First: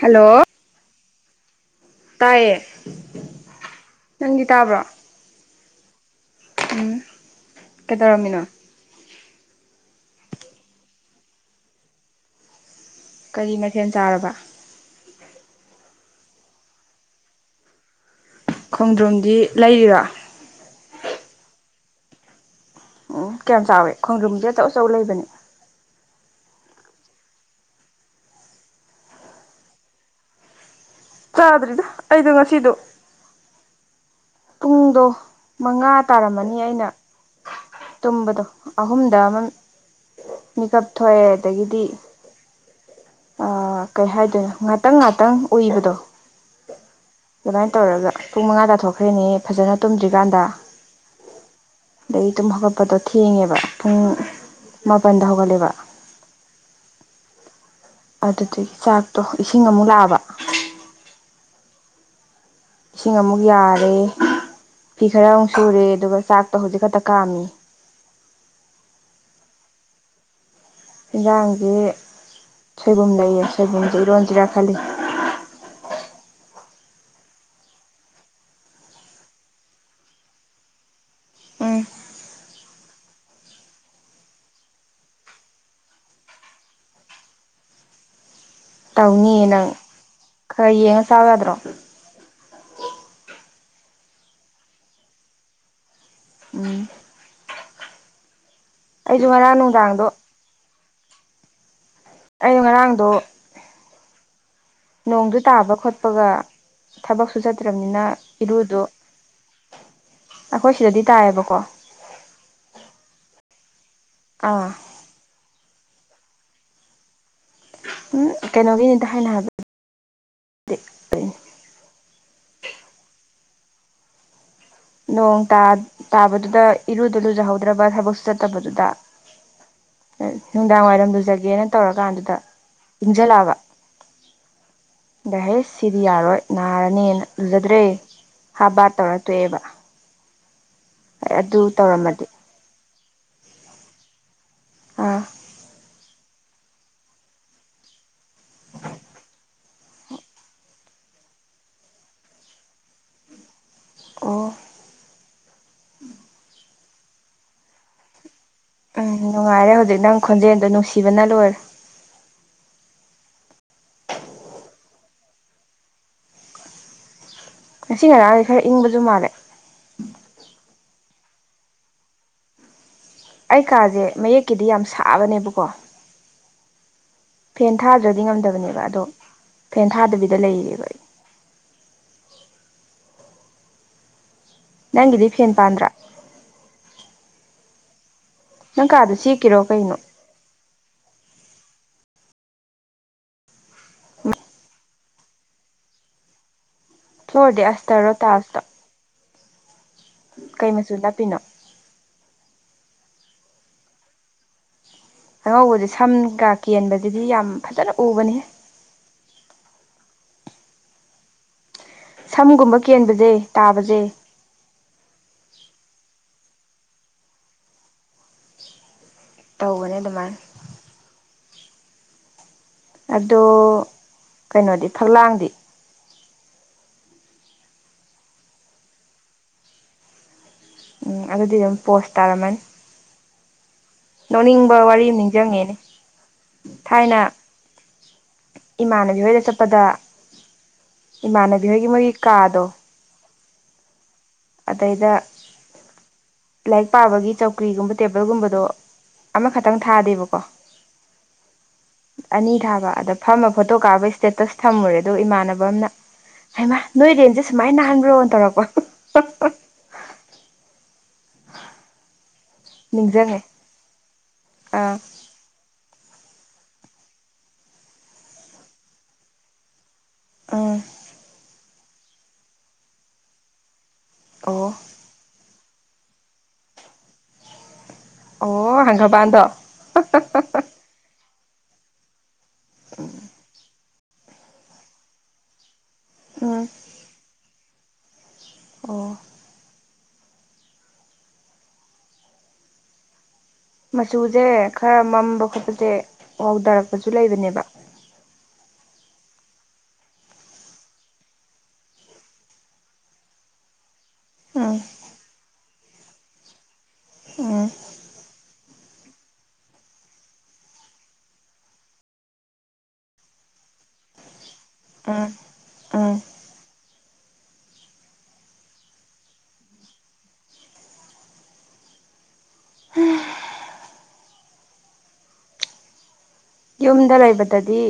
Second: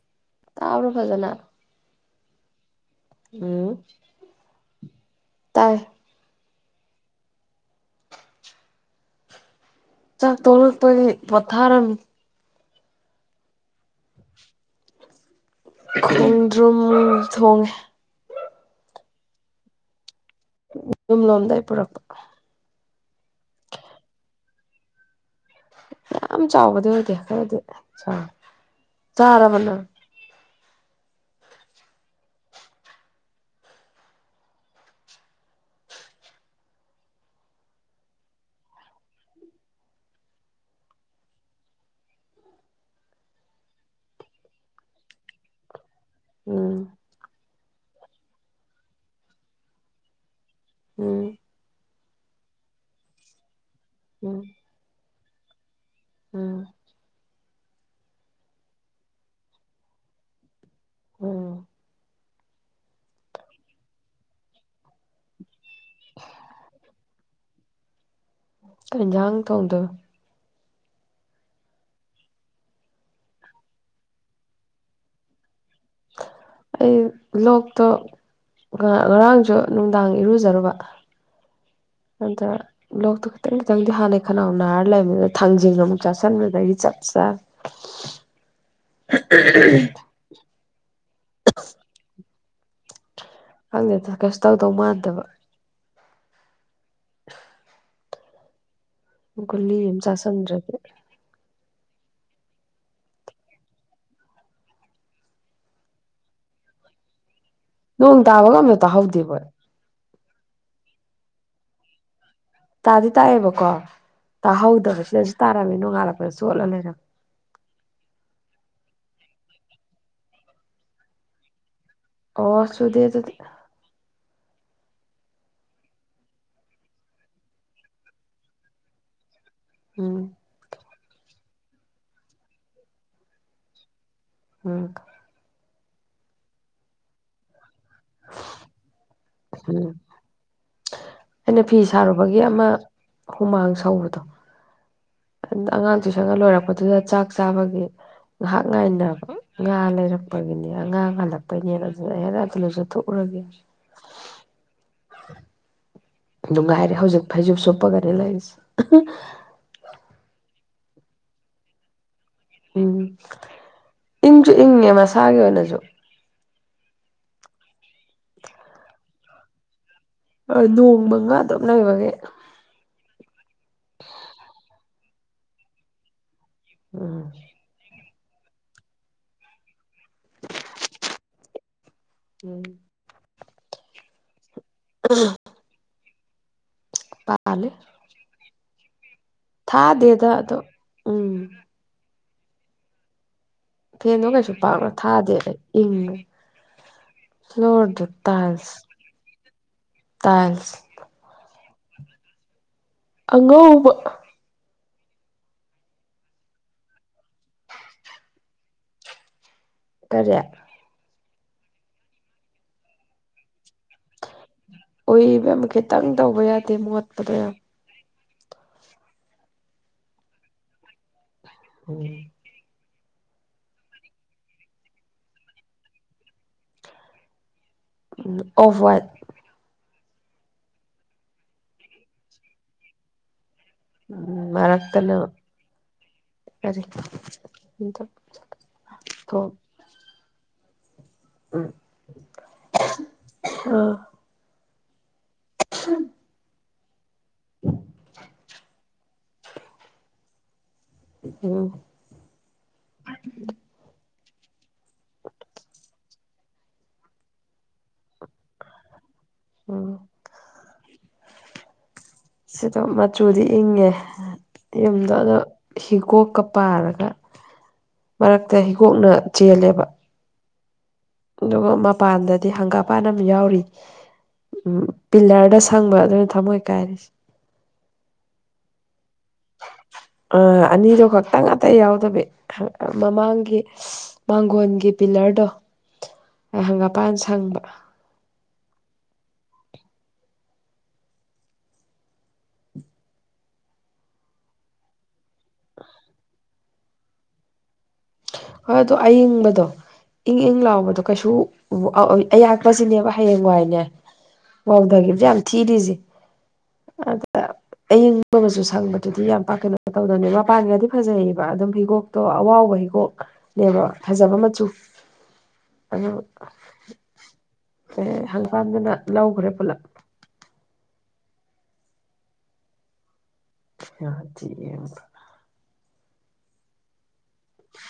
hello ꯇꯥꯕꯔꯣ ꯐꯖꯅ ꯇꯥꯏꯌꯦ ꯎꯝ ꯅꯪꯗꯤ ꯇꯥꯕ꯭ꯔꯣ ꯇꯥꯏ ꯎꯝ ꯀꯩꯗꯧꯔꯝꯃꯤꯅꯣ ꯆꯥꯛ ꯇꯣꯛꯂꯛꯄꯒꯤ ꯄꯣꯠꯊꯥꯔꯝꯃꯤ ꯀꯔꯤ ꯃꯊꯦꯟ ꯆꯥꯔꯕ ꯈꯣꯡꯗ꯭ꯔꯨꯝ ꯊꯣꯡꯉꯦ ꯈꯣꯡꯗ꯭ꯔꯨꯝꯗꯤ ꯂꯩꯔꯤꯔꯣ ꯌꯨꯝ ꯂꯣꯝꯗꯩ ꯄꯨꯔꯛꯄ ꯎꯝ ꯀꯌꯥꯝ ꯆꯥꯎꯋꯦ ꯈꯣꯡꯗꯔꯨꯝꯁꯦ ꯑꯆꯧ ꯑꯆꯧ ꯂꯩꯕꯅꯦ ꯌꯥꯝ ꯆꯥꯎꯕꯗꯤ ꯑꯣꯏꯗꯦ ꯈꯔꯗꯤ ꯆꯥꯎꯔꯦ ꯆꯥꯔꯕ ꯅꯪ ꯆꯥꯗ꯭ꯔꯤꯗ ꯑꯩꯗꯣ ꯉꯁꯤꯗꯣ ꯄꯨꯡꯗꯣ ꯃꯉꯥ ꯇꯥꯔꯝꯃꯅꯤ ꯑꯩꯅ ꯇꯨꯝꯕꯗꯣ ꯑꯍꯨꯝꯗ ꯑꯃ ꯃꯤꯀꯞ ꯊꯣꯛꯑꯦ ꯑꯗꯒꯤꯗꯤ ꯑ ꯀꯩ ꯍꯥꯏꯗꯣꯏꯅꯣ ꯉꯥꯛꯇꯪ ꯉꯥꯛꯇꯪ ꯎꯏꯕꯗꯣ ꯎꯝ ꯑꯗꯨꯃꯥꯏꯅ ꯇꯧꯔꯒ ꯄꯨꯡ ꯃꯉꯥ ꯇꯥꯊꯣꯛꯈ꯭ꯔꯦꯅꯦ ꯐꯖꯅ ꯇꯨꯝꯗ꯭ꯔꯤꯀꯥꯟꯗ ꯎꯝ ꯑꯗꯒꯤ ꯇꯨꯝ ꯍꯧꯒꯠꯄꯗꯣ ꯊꯦꯡꯉꯦꯕ ꯄꯨꯡ ꯎꯝ ꯃꯥꯄꯟꯗ ꯍꯧꯒꯠꯂꯦꯕ ꯎꯝ ꯑꯗꯨꯗꯨꯒꯤ ꯆꯥꯛꯇꯣ ꯏꯁꯤꯡ ꯑꯃꯨꯛ ꯂꯥꯛꯑꯕ ꯎꯝ ꯏꯁꯤꯡ ꯑꯃꯨꯛ ꯌꯥꯔꯦ ꯐꯤ ꯈꯔ ꯑꯃꯨꯛ ꯁꯨꯔꯦ ꯑꯗꯨꯒ ꯆꯥꯛꯇꯣ ꯍꯧꯖꯤꯛ ꯈꯛꯇ ꯀꯥꯝꯃꯤ ꯀꯩ ꯏꯟꯁꯖꯥꯡ ꯊꯣꯡꯗꯣꯏꯕ ꯍꯤꯟꯖꯥꯡꯗꯤ ꯁꯣꯏꯕꯨꯝ ꯂꯩꯌꯦ ꯁꯣꯏꯕꯨꯝꯖꯦ ꯏꯔꯣꯟꯁꯤꯔ ꯈꯜꯂꯤ ꯑꯩ ꯂꯣꯛꯇꯣ ꯉꯔꯥꯡꯖꯨ ꯅꯨꯡꯗꯥꯡ ꯏꯔꯨꯖꯔꯨꯕ ꯎꯝ ꯑꯗ ꯂꯣꯛꯇꯣ ꯈꯤꯇꯪ ꯈꯤꯇꯪꯗꯤ ꯍꯥꯟꯅꯩ ꯈꯅꯥꯎ ꯅꯥꯔ ꯂꯩꯕꯗꯨꯗ ꯊꯥꯡꯖꯤꯡ ꯑꯃꯨꯛ ꯆꯥꯁꯟꯕꯗꯩꯗꯤ ꯆꯞ ꯆꯥ [inaudible] ꯇꯧꯅꯤꯌꯦ ꯅꯪ ꯈꯔ ꯌꯦꯡꯉ ꯆꯥꯎ ꯋꯥꯗ꯭ꯔꯣ [inaudible] ꯈꯪꯗꯦꯗ ꯀꯩꯁꯨ ꯇꯧꯗꯧ ꯃꯥꯟꯗꯕ ꯎꯝ ꯑꯩꯁꯨ ꯉꯔꯥꯡ ꯒꯨꯂꯤ ꯑꯝ ꯅꯨꯡꯗꯥꯡꯗꯣ ꯆꯁꯟꯗ꯭ꯔꯗꯤ ꯑꯩ ꯉꯔꯥꯡꯗꯣ ꯅꯣꯡꯗꯨ ꯇꯥꯕ ꯈꯣꯠꯄꯒ ꯊꯕꯛꯁꯨ ꯆꯠꯇ꯭ꯔꯝꯅꯤꯅ ꯅꯣꯡ ꯇꯥꯕꯒ ꯑꯝꯇ ꯏꯔꯨꯗꯣ ꯇꯥꯍꯧꯗꯦꯕꯣꯏ ꯑꯩꯈꯣꯏ ꯁꯤꯗꯗꯤ ꯇꯥꯏꯌꯦꯕꯀꯣ ꯇꯥꯗꯤ ꯇꯥꯛꯑꯦꯕꯀꯣ ꯑꯥ ꯇꯥꯍꯧꯗꯕ ꯁꯤꯗꯁꯨ ꯇꯥꯔꯝꯃꯦ ꯅꯣꯡꯉꯥꯜꯂꯛꯄꯗ ꯆꯣꯠꯂ ꯂꯩꯔꯝꯃꯦ ꯎꯝ ꯀꯩꯅꯣꯒꯤꯅꯤꯗ ꯑꯩꯅ ꯍꯥꯏꯕ [unintelligible] ꯑꯣ ꯁꯨꯗꯦ ꯑꯗꯨꯗꯤ ꯅꯣꯡ ꯇꯥ ꯇꯥꯕꯗꯨꯗ ꯏꯔꯨꯗꯨ ꯂꯨꯖꯍꯧꯗ꯭ꯔꯕ ꯊꯕꯛꯁꯨ ꯆꯠꯇꯕꯗꯨꯗ ꯎꯝ ꯅꯨꯡꯗꯥꯡ ꯋꯥꯏꯔꯝ ꯂꯨꯖꯒꯦꯅ ꯇꯧꯔꯀꯥꯟꯗꯨꯗ ꯏꯡꯖꯜꯂꯛꯑꯕ ꯎꯝ ꯑꯗ ꯍꯩꯁ ꯁꯤꯗꯤ ꯌꯥꯔꯣꯏ ꯅꯥꯔꯅꯤꯅ ꯂꯨꯖꯗ꯭ꯔꯦ ꯍꯥꯞ ꯕꯥꯠ ꯇꯧꯔ ꯇꯣꯛꯑꯦꯕ ꯎꯝ ꯑꯗꯨ ꯑꯩꯅ ꯐꯤ ꯇꯧꯔꯝꯃꯗꯤ ꯁꯥꯔꯨꯕꯒꯤ ꯑꯃ ꯍꯨꯃꯥꯡ ꯁꯧꯕꯗꯣ ꯑꯥ ꯑꯉꯥꯡ ꯇꯨꯁꯟꯒ ꯂꯣꯏꯔꯛꯄꯗꯨꯗ ꯆꯥꯛ ꯆꯥꯕꯒꯤ ꯉꯥꯍꯥꯛ ꯉꯥꯏꯅꯕ ꯉꯥ ꯂꯩꯔꯛꯄꯒꯤꯅꯦ ꯑꯉꯥꯡ ꯉꯜꯂꯛꯄꯩꯅꯦꯅ ꯑꯗꯨꯅ ꯍꯦꯔꯥ ꯑꯗ ꯂꯨꯖꯊꯣꯛ ꯎꯔꯒꯦ ꯑꯣ ꯅꯨꯡꯉꯥꯏꯔꯦ ꯍꯧꯖꯤꯛ ꯐꯩꯖꯨꯞ ꯁꯨꯞꯄꯒꯅꯦ ꯂꯩꯔꯤꯁꯦ ꯎꯝ ꯅꯨꯡꯉꯥꯏꯔꯦ ꯍꯧꯖꯤꯛ ꯅꯪ ꯈꯣꯟꯖꯦꯟꯗꯣ ꯅꯨꯡꯁꯤꯕꯅ ꯂꯣꯏꯔꯦ ꯎꯝ ꯏꯪꯖꯨ ꯏꯪꯉꯦ ꯃꯁꯥꯒꯤ ꯑꯣꯏꯅꯁꯨ ꯉꯁꯤ ꯉꯔꯥꯡꯖꯦ ꯈꯔ ꯏꯪꯕꯖꯨ ꯃꯥꯜꯂꯦ ꯅꯣꯡ ꯃꯪꯉꯥ ꯑꯗꯨꯝ ꯂꯩꯕꯒꯤ ꯑꯩ ꯀꯥꯖꯦ ꯃꯌꯦꯛꯀꯤꯗꯤ ꯌꯥꯝ ꯁꯥꯕꯅꯦꯕꯀꯣ ꯎꯝ ꯐꯦꯟ ꯊꯥꯗ꯭ꯔꯗꯤ ꯉꯝꯗꯕꯅꯦꯕ ꯑꯗꯣ ꯐꯦꯟ ꯊꯥꯗꯕꯤꯗ ꯂꯩꯌꯦꯕ ꯑꯩ ꯎꯝ ꯅꯪꯒꯤꯗꯤ ꯐꯦꯟ ꯄꯥꯟꯗ꯭ꯔꯥ ꯄꯥꯥꯜꯂꯤ ꯅꯪ ꯀꯥꯗꯣ ꯆꯦꯛꯀꯤꯔꯣ ꯀꯩꯅꯣ ꯅꯠꯇꯦꯗ ꯑꯗꯣ ꯎꯝ ꯐꯦꯟꯗꯣ ꯀꯩꯁꯨ ꯄꯥꯛꯅ ꯊꯥꯗꯦ ꯑꯩ ꯏꯪꯉꯦ ꯐ꯭ꯂꯣꯔꯗꯤ ꯐ꯭ꯂꯣꯔꯗ ꯑꯁꯇꯔꯣ ꯇꯥꯏꯜꯁꯇꯣ ꯇꯥꯢꯜꯁ ꯀꯩ ꯃꯆꯨ ꯅꯞꯄꯤꯅꯣ ꯑꯉꯧꯕ ꯑꯉꯧꯕꯖꯦ ꯁꯝꯒ ꯀꯦꯟꯕꯗꯗꯤ ꯌꯥꯝ ꯐꯖꯅ ꯎꯕꯅꯤꯍꯦ ꯀꯔꯤ ꯁꯝꯒꯨꯝꯕ ꯀꯦꯟꯕꯖꯦ ꯇꯥꯕꯖꯦ ꯎꯨꯢ ꯢꯕꯦꯝꯃꯥ ꯈꯤꯇꯪ ꯇꯧꯕ ꯌꯥꯗꯦ ꯃꯣꯠꯄꯗꯣ ꯌꯥꯝ ꯇꯧꯕꯅꯦ ꯑꯗꯨꯃꯥꯏꯅ ꯎꯝ ꯑꯗꯣ ꯀꯩꯅꯣꯗꯤ ꯐꯛꯂꯥꯡꯗꯤ ꯑꯣꯐ ꯋꯥꯠ ꯎꯝ ꯑꯗꯨꯗꯤ ꯑꯗꯨꯝ ꯄꯣꯁ ꯇꯥꯔꯝꯃꯅꯤ ꯅꯣꯛꯅꯤꯡꯕ ꯋꯥꯔꯤ ꯃꯔꯛꯇꯅ ꯑꯃ ꯅꯤꯡꯁꯤꯡꯉꯦꯅꯦ ꯀꯔꯤ ꯊꯥꯏꯅ ꯏꯃꯥꯟꯅꯕꯤ ꯊꯣꯛ ꯍꯣꯏꯗ ꯆꯠꯄꯗ ꯏꯃꯥꯟꯅꯕꯤ ꯍꯣꯏꯒꯤ ꯃꯣꯏꯒꯤ ꯀꯥꯗꯣ ꯑꯣ ꯑꯗꯩꯗ [inaudible] ꯂꯥꯏꯔꯤꯛ ꯄꯥꯕꯒꯤ ꯆꯧꯀ꯭ꯔꯤꯒꯨꯝꯕ ꯇꯦꯕꯜꯒꯨꯝꯕꯗꯣ ꯑꯃꯈꯛꯇꯪ ꯊꯥꯗꯦꯕꯀꯣ ꯎꯝ ꯑꯅꯤ ꯊꯥꯕ ꯑꯗ ꯐꯝꯃ ꯐꯣꯇꯣ ꯀꯥꯞꯄꯩ ꯁꯇꯦꯇꯁ ꯊꯝꯃꯨꯔꯦ ꯑꯗꯣ ꯏꯃꯥꯟꯅꯕ ꯑꯃꯅ ꯍꯩꯏꯃꯥ ꯅꯣꯏ ꯔꯦꯟꯁꯦ ꯁꯨꯃꯥꯏꯅ ꯅꯥꯍꯟꯕ꯭ꯔꯣꯅ ꯇꯧꯔꯛꯄ ꯎꯝ ꯁꯤꯗꯣ ꯅꯤꯡꯁꯤꯡꯉꯦ ꯃꯆꯨꯗꯤ ꯏꯪꯉꯦ ꯑꯥ ꯌꯨꯝꯗꯣ ꯑꯗꯣ ꯍꯤꯒꯣꯛꯀ ꯄꯥꯔꯒ ꯃꯔꯛꯇ ꯍꯤꯒꯣꯛꯅ ꯆꯦꯜꯂꯦꯕ ꯑꯥ ꯑꯗꯨꯒ ꯃꯄꯥꯟꯗꯗꯤ ꯍꯪꯒꯥꯄꯥꯟ ꯑꯃ ꯌꯥꯎꯔꯤ ꯑꯣ ꯎꯝ ꯄꯤꯜꯂꯔꯗ ꯁꯪꯕ ꯑꯗꯨꯅ ꯊꯝꯃꯣꯏ ꯀꯥꯏꯔꯤꯁꯦ ꯑꯣ ꯁꯥꯡꯒꯄꯥꯟꯗꯣ ꯑꯥ ꯑꯅꯤꯗꯣ ꯈꯛꯇꯪ ꯑꯇꯩ ꯌꯥꯎꯗꯕꯤ ꯃꯃꯥꯡꯒꯤ ꯃꯥꯡꯒꯣꯟꯒꯤ ꯄꯤꯂꯔꯗꯣ ꯎꯝ ꯍꯪꯒꯥꯄꯥꯟ ꯁꯪꯕ ꯑꯣ ꯃꯆꯨꯁꯦ ꯈꯔ ꯃꯝꯕ ꯈꯣꯠꯄꯁꯦ ꯍꯥꯎꯊꯔꯛꯄꯁꯨ ꯂꯩꯕꯅꯦꯕ ꯍꯣꯏꯗꯣ ꯑꯏꯪꯕꯗꯣ ꯏꯪ ꯏꯪ ꯂꯥꯎꯕꯗꯣ ꯀꯩꯁꯨ ꯑꯌꯥꯛꯄꯁꯤꯅꯦꯕ ꯍꯌꯦꯡꯋꯥꯏꯅꯦ ꯎꯝ ꯋꯥꯥꯎꯗꯒꯤꯗ ꯌꯥꯝ ꯊꯤꯔꯤꯁꯤ ꯑ ꯎꯝ ꯑꯌꯤꯡꯒꯁꯨ ꯁꯪꯕꯗꯨꯗꯤ ꯌꯥꯝ ꯄꯥꯛꯀꯩꯅꯣ ꯇꯧꯗꯅꯦ ꯃꯄꯥꯟꯒꯗꯤ ꯐꯖꯩꯕ ꯑꯗꯨꯝ ꯐꯤꯒꯣꯛ ꯑꯣ ꯑꯋꯥꯕ ꯍꯤꯀꯣꯛꯅꯦꯕ ꯐꯖꯕ ꯃꯆꯨ ꯎꯝ ꯑꯗꯨ ꯎꯝ ꯀ ꯍꯪꯐꯝꯗꯨꯅ ꯂꯧꯈ꯭ꯔꯦ ꯄꯨꯂꯞ [inaudible] ꯌꯨꯝꯗ ꯂꯩꯕꯗꯗꯤ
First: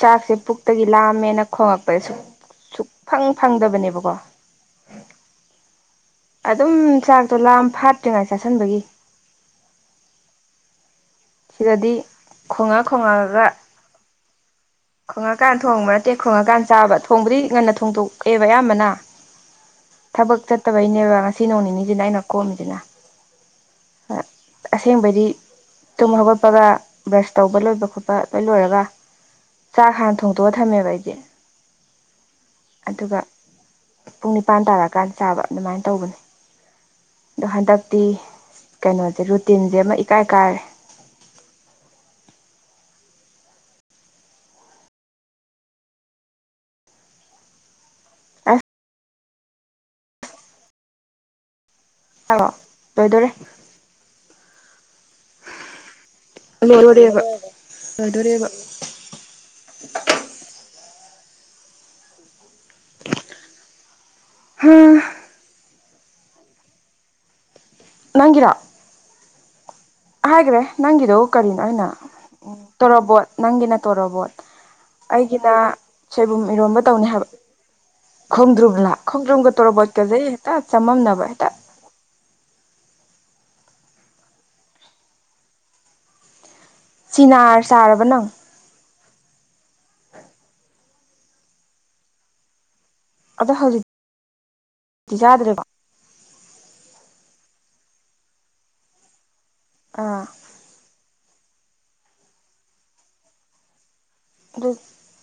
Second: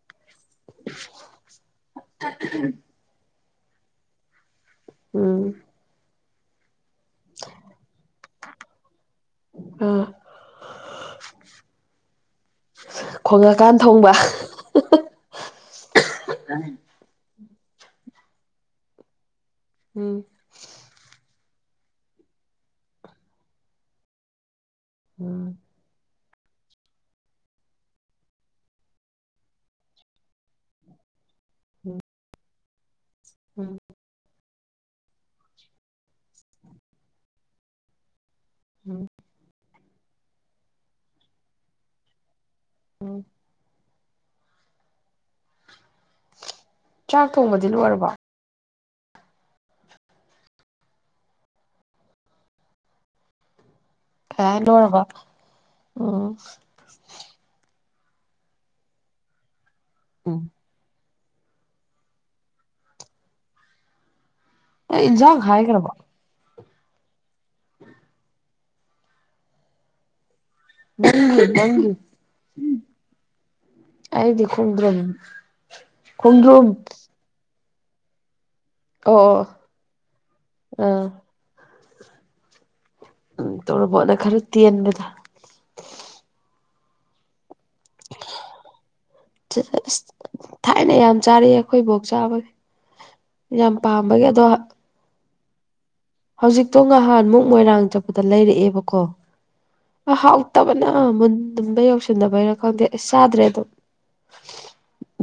ꯆꯥꯛꯁꯦ ꯄꯨꯛꯇꯒꯤ ꯂꯥꯑꯝꯃꯦꯅ ꯈꯣꯡꯉꯛꯄꯗ ꯁꯛ ꯁꯨꯛ ꯐꯪ ꯐꯪꯗꯕꯅꯦꯕꯀꯣ ꯎꯝ ꯑꯗꯨꯝ ꯆꯥꯛꯇꯣ ꯂꯥꯝ ꯐꯥꯠꯇ꯭ꯔꯤꯉꯥꯏ ꯆꯥꯥꯁꯟꯕꯒꯤ ꯎꯝ ꯁꯤꯗꯗꯤ ꯈꯣꯡꯉ ꯈꯣꯡꯉꯑꯒ ꯈꯣꯡꯉꯀꯥꯟ ꯊꯣꯡꯕ ꯈꯣꯡꯉꯀꯥꯟ ꯊꯣꯡꯕ ꯅꯠꯇꯦ ꯈꯣꯡꯉꯀꯥꯟ ꯆꯥꯕ ꯊꯣꯡꯕꯗꯤ ꯉꯟꯅ ꯊꯣꯡꯗꯣꯛꯑꯦꯕ ꯑꯌꯥꯝꯕꯅ ꯎꯝ ꯊꯕꯛ ꯆꯠꯇꯕꯩꯅꯦꯕ ꯉꯁꯤ ꯅꯣꯡ ꯅꯤꯅꯤꯁꯤꯅ ꯑꯩꯅ ꯀꯣꯝꯃꯤꯁꯤꯅ ꯍꯣꯏ ꯑꯁꯦꯡꯕꯗꯤ ꯎꯝ ꯇꯨꯝ ꯍꯧꯒꯠꯄꯒ ꯕ꯭ꯔꯁ ꯇꯧꯕ ꯂꯣꯏꯕ ꯈꯣꯠꯄ ꯂꯣꯏ ꯂꯣꯏꯔꯒ ꯆꯥꯛ ꯍꯥꯟ ꯊꯣꯡꯇꯣꯛꯑ ꯊꯝꯃꯦꯕ ꯑꯩꯁꯦ ꯎꯝ ꯑꯗꯨꯒ ꯎꯝ ꯄꯨꯡ ꯅꯤꯄꯥꯟ ꯇꯥꯔꯛꯑꯀꯥꯟꯗ ꯆꯥꯕ ꯑꯗꯨꯃꯥꯏꯅ ꯇꯧꯕꯅꯦ ꯑꯗꯣ ꯍꯟꯗꯛꯇꯤ ꯀꯩꯅꯣꯁꯦ ꯔꯨꯇꯤꯟꯁꯦ ꯑꯃ ꯏꯀꯥꯏ ꯀꯥꯏꯔꯦ ꯎꯝ ꯆꯥꯛ ꯊꯣꯡꯕꯗꯤ ꯂꯣꯏꯔꯕꯣ ꯑꯁ [inaudible] ꯂꯣꯏꯗꯣꯔꯦ [unintelligible] ꯂꯣꯏꯔꯕ ꯎꯝ [inaudible] ꯂꯣꯏꯗꯣꯔꯦꯕ ꯎꯝ ꯍꯥ ꯑꯩ ꯏꯟꯖꯥꯡ ꯍꯥꯏꯒ꯭ꯔꯕꯣ ꯅꯪꯒꯤꯔꯣ ꯍꯥꯏꯒ꯭ꯔꯦ ꯅꯪꯒꯤꯗꯣ ꯅꯪꯒꯤ ꯀꯔꯤꯅꯣ ꯑꯩꯅ ꯅꯪꯒꯤ ꯎꯝ ꯇꯣꯔꯣꯕꯣꯠ ꯅꯪꯒꯤꯅ ꯇꯣꯔꯣꯕꯣꯠ ꯑꯩꯗꯤ ꯈꯣꯡꯗ꯭ꯔꯨꯝ ꯑꯩꯒꯤꯅ ꯁꯣꯏꯕꯨꯝ ꯈꯣꯡꯗ꯭ꯔꯨꯝ ꯏꯔꯣꯝꯕ ꯇꯧꯅꯤ ꯍꯥꯏꯕ ꯈꯣꯡꯗ꯭ꯔꯨꯨꯝꯂꯥ ꯑꯣ ꯑꯣ ꯈꯣꯡꯗ꯭ꯔꯨꯨꯝꯒ ꯇꯣꯔꯣꯕꯣꯠꯀꯖꯦ ꯑꯩ ꯍꯦꯛꯇ ꯑꯥ ꯆꯃꯝꯅꯕ ꯍꯦꯛꯇ ꯎꯝ ꯇꯣꯔꯣꯕꯣꯠꯅ ꯈꯔ ꯇꯦꯟꯕꯗꯣ ꯆꯤꯅꯥꯔ ꯆꯥꯔꯕ ꯅꯪ ꯊꯥꯏꯅ ꯌꯥꯝ ꯆꯥꯔꯛꯑꯦ ꯑꯩꯈꯣꯏ ꯏꯕꯣꯛ ꯆꯥꯕꯒꯤ ꯌꯥꯝ ꯄꯥꯝꯕꯒꯤ ꯑꯗꯣ ꯖꯥꯗ꯭ꯔꯤꯕꯣ ꯍꯧꯖꯤꯛꯇꯣ ꯉꯍꯥꯟꯃꯨꯛ ꯃꯣꯏꯔꯥꯡ ꯆꯠꯄꯗ ꯂꯩꯔꯛꯑꯦꯕꯀꯣ ꯑꯥꯎ ꯑꯥ ꯐꯠꯇꯕꯅ [unintelligible] ꯌꯧꯁꯤꯟꯅꯕꯩꯔ ꯈꯪꯗꯦ ꯑꯁ ꯆꯥꯗ꯭ꯔꯦ ꯑꯗꯨꯝ ꯑꯗꯨ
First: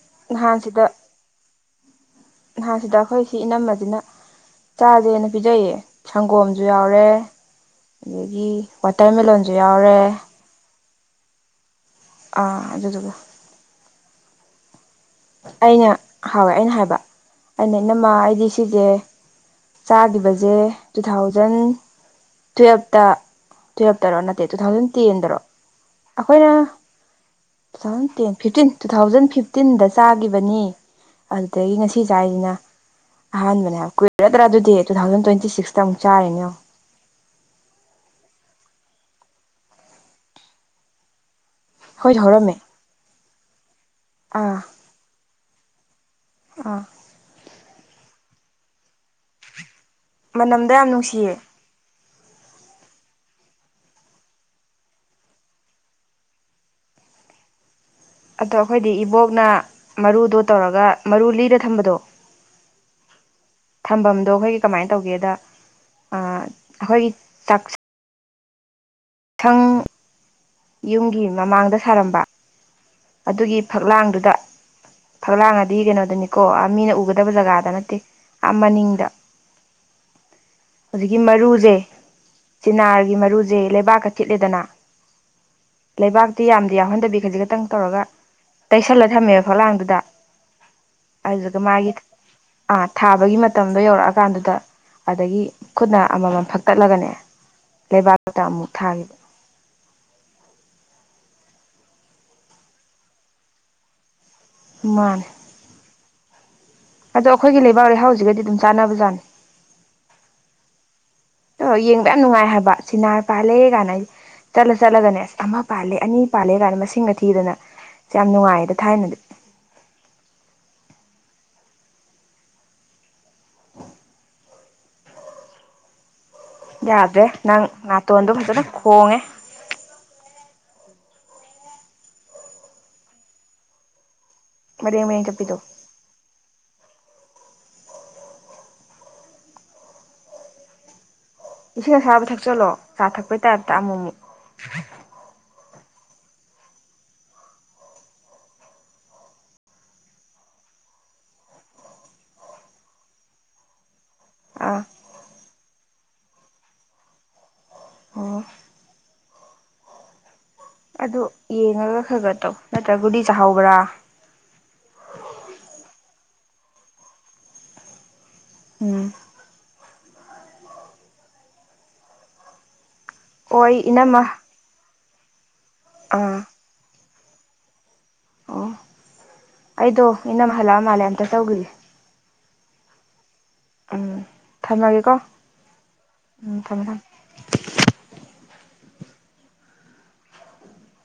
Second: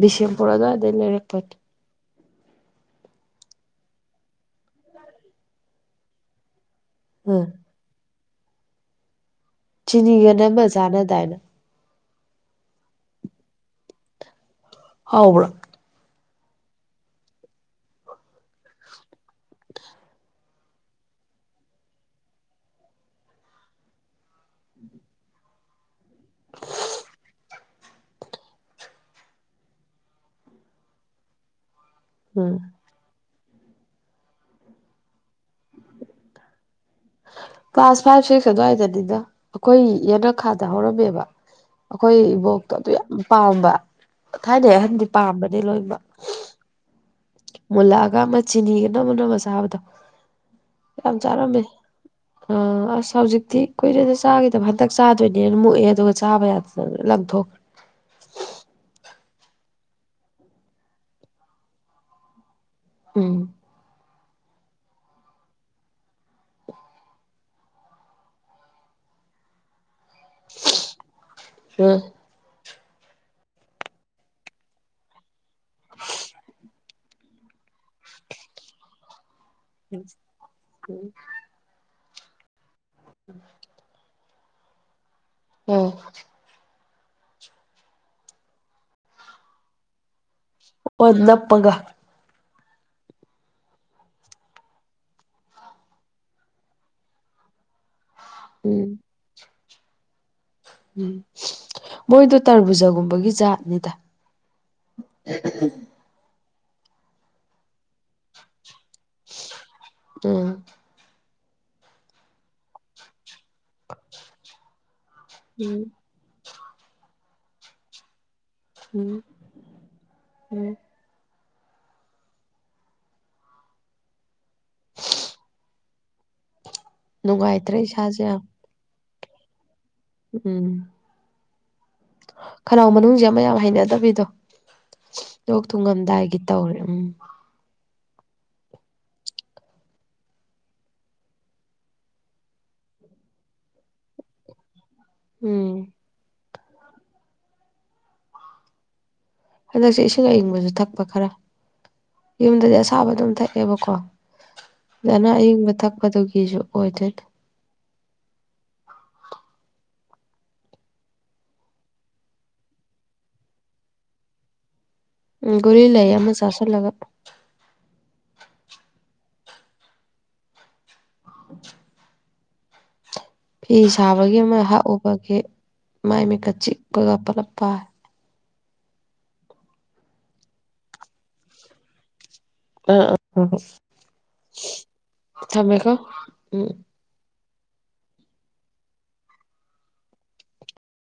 ꯕꯤꯁꯦꯝꯄꯨꯔ ꯑꯗ꯭ꯋꯥꯏꯗꯩꯩ ꯂꯩꯔꯛꯄꯅꯤ ꯅꯍꯥꯟ ꯁꯤꯗ ꯑꯩꯈꯣꯏ ꯁꯤ ꯏꯅꯝꯃꯖꯤꯅ ꯆꯥꯖꯦꯅ ꯄꯤꯖꯩꯌꯦ ꯁꯪꯒꯣꯝ ꯖꯨ ꯌꯥꯎꯔꯦ ꯎꯝ ꯑꯗꯒꯤ ꯋꯥꯇꯔꯃꯦꯜꯂꯣꯟꯖꯨ ꯌꯥꯎꯔꯦ ꯆꯤꯅꯤꯒ ꯅꯝꯃ ꯆꯥꯟꯅꯗꯥꯏꯅ ꯑꯥ ꯑꯗꯨꯗꯨꯒ ꯍꯥꯎꯕ꯭ꯔꯣ ꯑꯩꯅ ꯍꯥꯎꯋꯦ ꯑꯩꯅ ꯍꯥꯏꯕ ꯑꯩꯅ ꯏꯅꯝꯃ ꯑꯩꯗꯤ ꯁꯤꯖꯦ ꯆꯥꯈꯤꯕꯖꯦ ꯇꯨ ꯊꯥꯎꯖꯟ ꯇꯨꯌꯦꯜꯞꯇ ꯇꯨꯌꯦꯞꯇꯔꯣ ꯅꯠꯇꯦ ꯇꯨ ꯊꯥꯎꯖꯟ ꯇꯦꯟꯗꯔꯣ ꯑꯈꯣꯏꯅ two thousand ten fifteen two thousand ꯐꯤꯐꯇꯤꯟꯗ ꯆꯥꯒꯤꯕꯅꯤ ꯑꯗꯩꯩ ꯉꯁꯤ ꯆꯥꯏꯖꯤꯅ ꯎꯝ ꯑꯍꯥꯟꯕꯅꯦ ꯍꯥꯏꯕ ꯀꯨꯏꯔꯗ꯭ꯔ ꯑꯗꯨꯗꯤ ꯇꯨ ꯊꯥꯎꯖꯟ ꯇ꯭ꯋꯦꯟꯇꯤ ꯁꯤꯛꯁꯇꯃꯨꯛ ꯆꯥꯔꯤꯅꯦ ꯌꯦꯡꯉꯣ ꯀ꯭ꯂꯥꯁ ꯐꯥꯏꯚ ꯁꯤꯛꯁ ꯑꯗ꯭ꯋꯥꯏꯗꯅꯤꯗ ꯑꯈꯣꯏ ꯌꯦꯅꯈꯥꯗ ꯍꯧꯔꯝꯃꯦꯕ ꯑꯩꯈꯣꯏꯗꯤ ꯑꯈꯣꯏ ꯍꯧꯔꯝꯃꯦ ꯏꯕꯣꯛꯇꯣ ꯑꯗꯨ ꯌꯥꯝ ꯄꯥꯝꯕ ꯑꯥ ꯊꯥꯏꯅꯩ ꯑꯍꯟꯗꯤ ꯄꯥꯝꯕꯅꯦ ꯂꯣꯏꯃꯛ ꯑꯥ ꯃꯨꯜꯂꯛꯑꯒ ꯑꯃ ꯆꯤꯅꯤꯒ ꯅꯝꯃ ꯅꯝꯃ ꯆꯥꯕꯗꯣ ꯃꯅꯝꯗꯣ ꯌꯥꯝ ꯅꯨꯡꯁꯤꯌꯦ ꯆꯥꯔꯝꯃꯦ ꯑ ꯑꯁ ꯍꯧꯖꯤꯛꯇꯤ ꯀꯨꯏꯔꯦꯗ ꯆꯥꯒꯤꯗꯕ ꯍꯟꯇꯛ ꯆꯥꯗꯣꯏꯅꯦꯅ ꯃꯨꯛꯑꯦ ꯑꯗꯨꯒ ꯆꯥꯕ ꯌꯥꯗꯅ ꯂꯣꯢ ꯂꯪꯊꯣꯛ ꯑꯗ ꯑꯩꯈꯣꯏꯗꯤ ꯏꯕꯣꯛꯅ ꯃꯔꯨꯗꯣ ꯇꯧꯔꯒ ꯃꯔꯨ ꯂꯤꯔ ꯊꯝꯕꯗꯣ ꯎꯝ ꯊꯝꯕꯝꯗꯣ ꯑꯩꯈꯣꯏꯒꯤ ꯀꯃꯥꯏ ꯇꯧꯒꯦꯗ ꯑꯥ ꯑꯩꯈꯣꯏꯒꯤ ꯆꯥꯛꯁ ꯊꯪ ꯌꯨꯝꯒꯤ ꯃꯃꯥꯡꯗ ꯎꯝ ꯁꯥꯔꯝꯕ ꯑꯗꯨꯒꯤ ꯐꯛꯂꯥꯡꯗꯨꯗ ꯐꯛꯂꯥꯡ ꯑꯗꯤ ꯀꯩꯅꯣꯗꯨꯅꯤꯀꯣ ꯑꯥ ꯃꯤꯅ ꯎꯒꯗꯕ ꯖꯒꯥꯗ ꯅꯠꯇꯦ ꯑꯥ ꯃꯅꯤꯡꯗ ꯍꯧꯖꯤꯛꯀꯤ ꯃꯔꯨꯖꯦ ꯆꯤꯅꯥꯔꯒꯤ ꯃꯔꯨꯖꯦ ꯂꯩꯕꯥꯛꯀ ꯊꯤꯠꯂꯦꯗꯅꯥ ꯂꯩꯕꯥꯛꯇꯤ ꯌꯥꯝꯗꯤ ꯌꯥꯎꯍꯟꯗꯕꯤ ꯈꯖꯤꯛꯈꯛꯇꯪ ꯇꯧꯔꯒ ꯇꯩꯁꯜꯂ ꯊꯝꯃꯦꯕ ꯐꯛꯂꯥꯡꯗꯨꯗ ꯑꯣ ꯑꯗꯨꯗꯨꯒ ꯅꯞꯄꯒ ꯃꯥꯒꯤ ꯑꯥ ꯊꯥꯕꯒꯤ ꯃꯇꯝꯗꯣ ꯌꯧꯔꯛꯑꯀꯥꯟꯗꯨꯗ ꯑꯗꯒꯤ ꯈꯨꯠꯅ ꯑꯃꯃꯝ ꯐꯛꯇꯠꯂꯒꯅꯦ ꯂꯩꯕꯥꯛꯇ ꯑꯃꯨꯛ ꯎꯝ ꯊꯥꯒꯤꯕ ꯎꯝ ꯃꯣꯏꯗꯣ ꯇꯔꯕꯨꯖꯒꯨꯝꯕꯒꯤ ꯖꯥꯠꯅꯤꯗ ꯃꯥꯥꯟꯅꯦ [unintelligible] ꯑꯗꯣ ꯑꯩꯈꯣꯏꯒꯤ ꯂꯩꯕꯥꯛ ꯂꯩꯍꯥꯎꯖꯤꯒꯗꯤ ꯑꯗꯨꯝ ꯆꯥꯟꯅꯕꯖꯥꯠꯅꯤ ꯎꯝ ꯑꯣ ꯌꯦꯡꯕ ꯌꯥꯝ ꯅꯨꯡꯉꯥꯏ ꯍꯥꯏꯕ ꯆꯤꯅꯥꯔ ꯄꯥꯜꯂꯦ [unintelligible] ꯆꯠꯂ ꯆꯠꯂꯒꯅꯦ ꯑꯁ ꯑꯃ ꯎꯝ ꯄꯥꯜꯂꯦ ꯑꯅꯤ ꯄꯥꯜꯂꯦ ꯒꯥꯏꯅ ꯃꯁꯤꯡꯒ ꯊꯤꯗꯅ ꯌꯥꯝ ꯅꯨꯡꯉꯥꯏ ꯎꯝ ꯎꯝ [unintelligible] ꯌꯥꯗ꯭ꯔꯦ ꯅꯪ ꯅꯨꯡꯉꯥꯏꯇ꯭ꯔꯦ ꯏꯁꯥꯁꯦ ꯅꯥꯇꯣꯟꯗꯣ ꯌꯥꯝ ꯐꯖꯅ ꯈꯣꯡꯉꯦ ꯎꯝ ꯈꯅꯥꯎ ꯃꯅꯨꯡꯁꯦ ꯑꯃ ꯌꯥꯝ ꯍꯩꯅꯗꯕꯤꯗꯣ ꯃꯔꯦꯡ ꯃꯔꯦꯡ ꯆꯠꯄꯤꯗꯣ ꯂꯣꯛ ꯊꯨꯡꯉꯝꯗꯥꯏꯒꯤ ꯇꯧꯔꯦ ꯎꯝ ꯏꯁꯤꯡ ꯑꯁꯥꯕ ꯊꯛꯆꯜꯂꯣ ꯆꯥ ꯊꯛꯄꯩ ꯇꯥꯏꯞꯇ ꯑꯃꯨꯛ ꯃꯨꯛ ꯎꯝ ꯍꯟꯗꯛꯁꯦ ꯏꯁꯤꯡ ꯑꯏꯪꯕꯖꯨ ꯊꯛꯄ ꯈꯔ ꯌꯨꯝꯗꯗꯤ ꯑꯁꯥꯕ ꯑꯗꯨꯝ ꯊꯛꯑꯦꯕꯀꯣ ꯑꯥ ꯗꯅ ꯑꯌꯤꯡꯕ ꯊꯛꯄꯗꯨꯒꯤꯁꯨ ꯑꯣꯏꯗꯣꯏꯅꯤ ꯑꯣ ꯑꯗꯨ ꯌꯦꯡꯉꯒ ꯈꯔ ꯈꯔ ꯇꯧ ꯅꯠꯇ꯭ꯔ ꯒꯨꯂꯤ ꯆꯥꯍꯧꯕ꯭ꯔꯥ ꯎꯝ ꯒꯨꯂꯤ ꯂꯩꯌꯦ ꯑꯃ ꯆꯥꯁꯜꯂꯒ ꯎꯝ [inaudible] ꯑꯣ ꯐꯤ ꯑꯩ ꯏꯅꯝꯃ ꯁꯥꯕꯒꯤ ꯑꯃ ꯍꯛꯎꯕꯒꯤ ꯃꯥꯏ ꯑꯥ ꯃꯤꯠꯀ ꯆꯤꯛꯄꯒ ꯄꯨꯂꯞ ꯄꯥꯔꯦ ꯑꯣ ꯑꯩꯗꯣ ꯏꯅꯝ ꯍꯜꯂꯛꯑ ꯃꯥꯜꯂꯦ ꯑꯝꯇ ꯆꯧꯈꯤꯒꯦ ꯑ ꯑ ꯍꯣꯏ ꯍꯣꯏ ꯎꯝ ꯊꯝꯃꯒꯦꯀꯣ ꯎꯝ ꯊꯝꯃꯣ ꯊꯝꯃꯣ